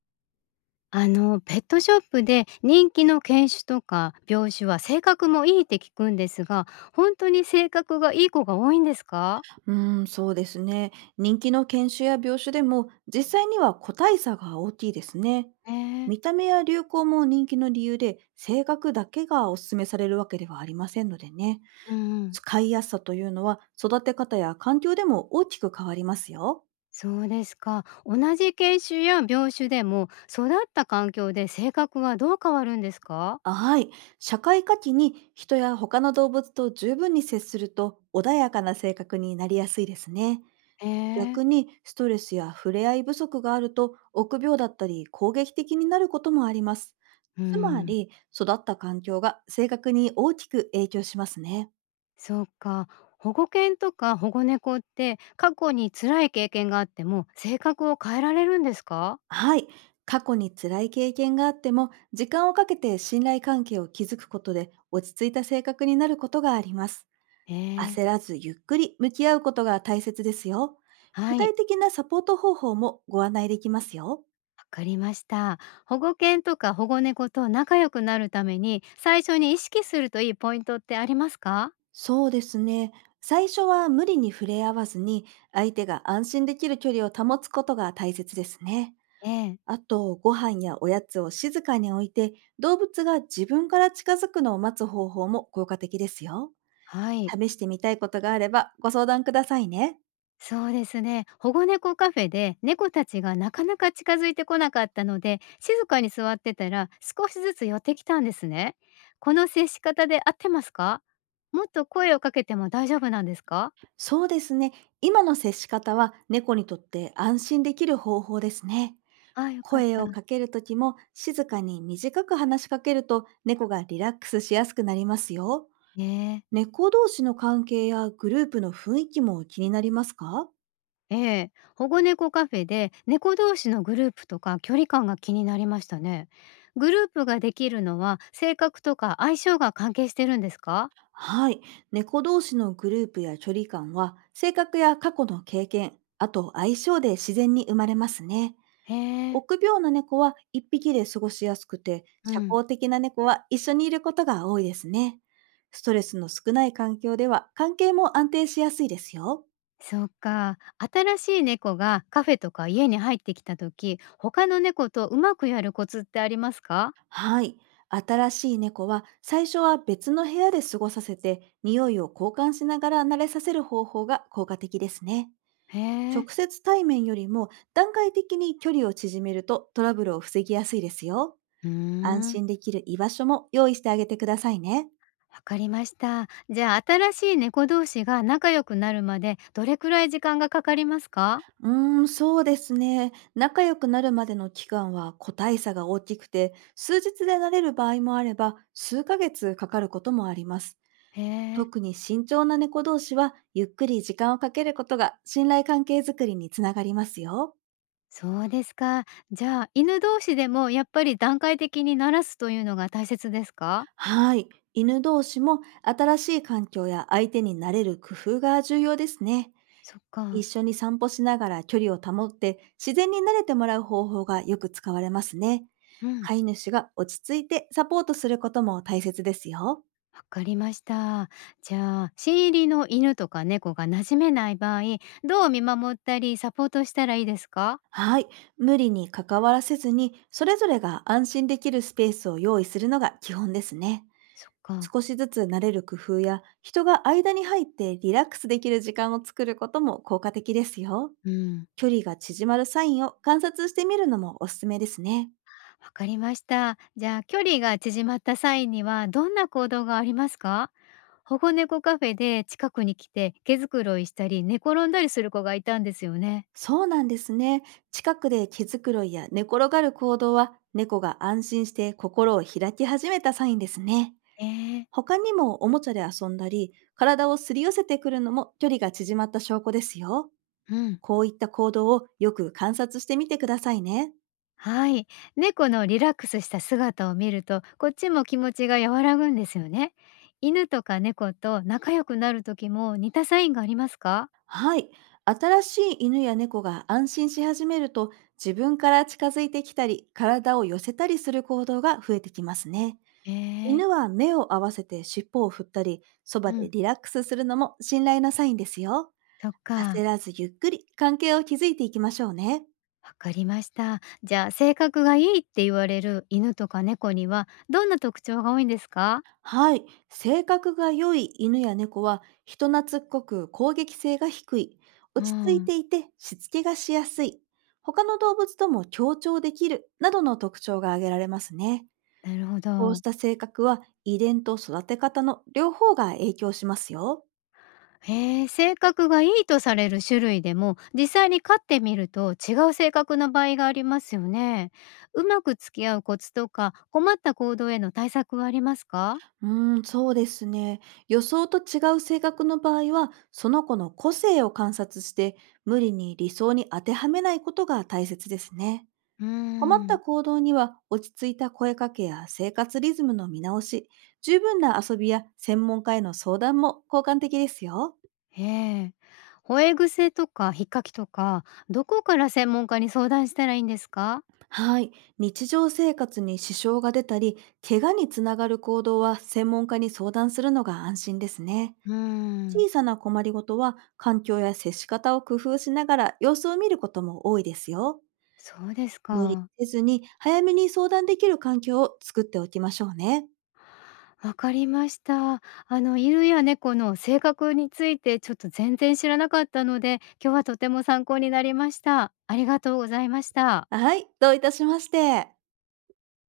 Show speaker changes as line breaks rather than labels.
ペットショップで人気の犬種とか病種は性格もいいって聞くんですが、本当に性格がいい子が多いんですか？
うーん、そうですね。人気の犬種や病種でも実際には個体差が大きいですね。
ええ。
見た目や流行も人気の理由で、性格だけがお勧めされるわけではありませんのでね。
うん。
使いやすさというのは、育て方や環境でも大きく変わりますよ。
そうですか、同じ犬種や病種でも育った環境で性格はどう変わるんですか？
はい。社会科期に人や他の動物と十分に接すると、穏やかな性格になりやすいですね。
え
逆
え。
にストレスや触れ合い不足があると、臆病だったり攻撃的になることもあります。
う
つま
ん。
り、育った環境が性格に大きく影響しますね。
そうか。保護犬とか保護猫って過去に辛い経験があっても性格を変えられるんですか？
はい。過去に辛い経験があっても、時間をかけて信頼関係を築くことで落ち着いた性格になることがあります。
ええ。
焦らずゆっくり向き合うことが大切ですよ。
は
具
い、
体的なサポート方法もご案内できますよ。
わかりました。保護犬とか保護猫と仲良くなるために、最初に意識するといいポイントってありますか？
そうですね。最初は無理に触れ合わずに、相手が安心できる距離を保つことが大切ですね。
ええ。
あと、ご飯やおやつを静かに置いて、動物が自分から近づくのを待つ方法も効果的ですよ。
はい、
試してみたいことがあれば、ご相談くださいね。
そうですね。保護猫カフェで猫たちがなかなか近づいてこなかったので、静かに座ってたら少しずつ寄ってきたんですね。この接し方で合ってますか？もっと声をかけても大丈夫なんですか？
そうですね。今の接し方は、猫にとって安心できる方法ですね。
ああ、よかっ
声
た。
をかけるときも静かに短く話しかけると、猫がリラックスしやすくなりますよ。
ええ。
猫同士の関係やグループの雰囲気も気になりますか？
ええ、保護猫カフェで猫同士のグループとか距離感が気になりましたね。グループができるのは性格とか相性が関係してるんですか？
はい。猫同士のグループや距離感は、性格や過去の経験、あと相性で自然に生まれますね。
へえ、
臆病な猫は一匹で過ごしやすくて、
う
社
ん。
交的な猫は一緒にいることが多いですね。ストレスの少ない環境では関係も安定しやすいですよ。
そうか。新しい猫がカフェとか家に入ってきた時、他の猫とうまくやるコツってありますか？
はい。新しい猫は、最初は別の部屋で過ごさせて、匂いを交換しながら慣れさせる方法が効果的ですね。
へえ、
直接対面よりも段階的に距離を縮めると、トラブルを防ぎやすいですよ。
うー
安
ん。
心できる居場所も用意してあげてくださいね。
わかりました。じゃあ、新しい猫同士が仲良くなるまでどれくらい時間がかかりますか？
うーん、そうですね。仲良くなるまでの期間は個体差が大きくて、数日で慣れる場合もあれば、数ヶ月かかることもあります。
へえ。
特に慎重な猫同士は、ゆっくり時間をかけることが信頼関係づくりにつながりますよ。
そうですか。じゃあ、犬同士でもやっぱり段階的に鳴らすというのが大切ですか？
はい。犬同士も、新しい環境や相手に慣れる工夫が重要ですね。
そっ
一
か。
緒に散歩しながら距離を保って、自然に慣れてもらう方法がよく使われますね。
うん、
飼い主が落ち着いてサポートすることも大切ですよ。
わかりました。じゃあ、新入りの犬とか猫が馴染めない場合、どう見守ったりサポートしたらいいですか？
はい。無理に関わらせずに、それぞれが安心できるスペースを用意するのが基本ですね。
そっか。
少しずつ慣れる工夫や、人が間に入ってリラックスできる時間を作ることも効果的ですよ。
うん、わ
距離が縮まるサインを観察してみるのもおすすめですね。
かりました。じゃあ、距離が縮まった際にはどんな行動がありますか？保護猫カフェで近くに来て毛づくろいしたり寝転んだりする子がいたんですよね。
そうなんですね。近くで毛づくろいや寝転がる行動は、猫が安心して心を開き始めたサインですね。
ええ、
他にもおもちゃで遊んだり、体をすり寄せてくるのも距離が縮まった証拠ですよ。
うん。
こういった行動をよく観察してみてくださいね。
はい。猫のリラックスした姿を見ると、こっちも気持ちが和らぐんですよね。犬とか猫と仲良くなる時も似たサインがありますか？
はい。新しい犬や猫が安心し始めると、自分から近づいてきたり、体を寄せたりする行動が増えてきますね。
え
犬
え、
は目を合わせて尻尾を振ったり、そ
う
ばで
ん。
リラックスするのも信頼のサインですよ。
そっ
焦
か。
らずゆっくり関係を築いていきましょうね。
わかりました。じゃあ、性格がいいって言われる犬とか猫には、どんな特徴が多いんですか？
はい。性格が良い犬や猫は、人懐っこく攻撃性が低い。
う
落ち着い
ん。
ていて、しつけがしやすい。他の動物とも協調できる、などの特徴が挙げられますね。
なるほ
こうし
ど。
た性格は、遺伝と育て方の両方が影響しますよ。
へえ、性格がいいとされる種類でも、実際に飼ってみると違う性格の場合がありますよね。うまく付き合うコツとか、困った行動への対策はありますか？
うーん、そうですね。予想と違う性格の場合は、その子の個性を観察して、無理に理想に当てはめないことが大切ですね。
うー
困った
ん。
行動には、落ち着いた声かけや生活リズムの見直し、十分な遊びや専門家への相談も効果的ですよ。
ええ。吠え癖とか、引っかきとか、どこから専門家に相談したらいいんですか？
はい。日常生活に支障が出たり、怪我につながる行動は、専門家に相談するのが安心ですね。
うーん。
小さな困りごとは、環境や接し方を工夫しながら様子を見ることも多いですよ。
そうです
無理
か。
せずに、早めに相談できる環境を作っておきましょうね。
わかりました。犬や猫の性格についてちょっと全然知らなかったので、今日はとても参考になりました。ありがとうございました。
はい。どういたしまして。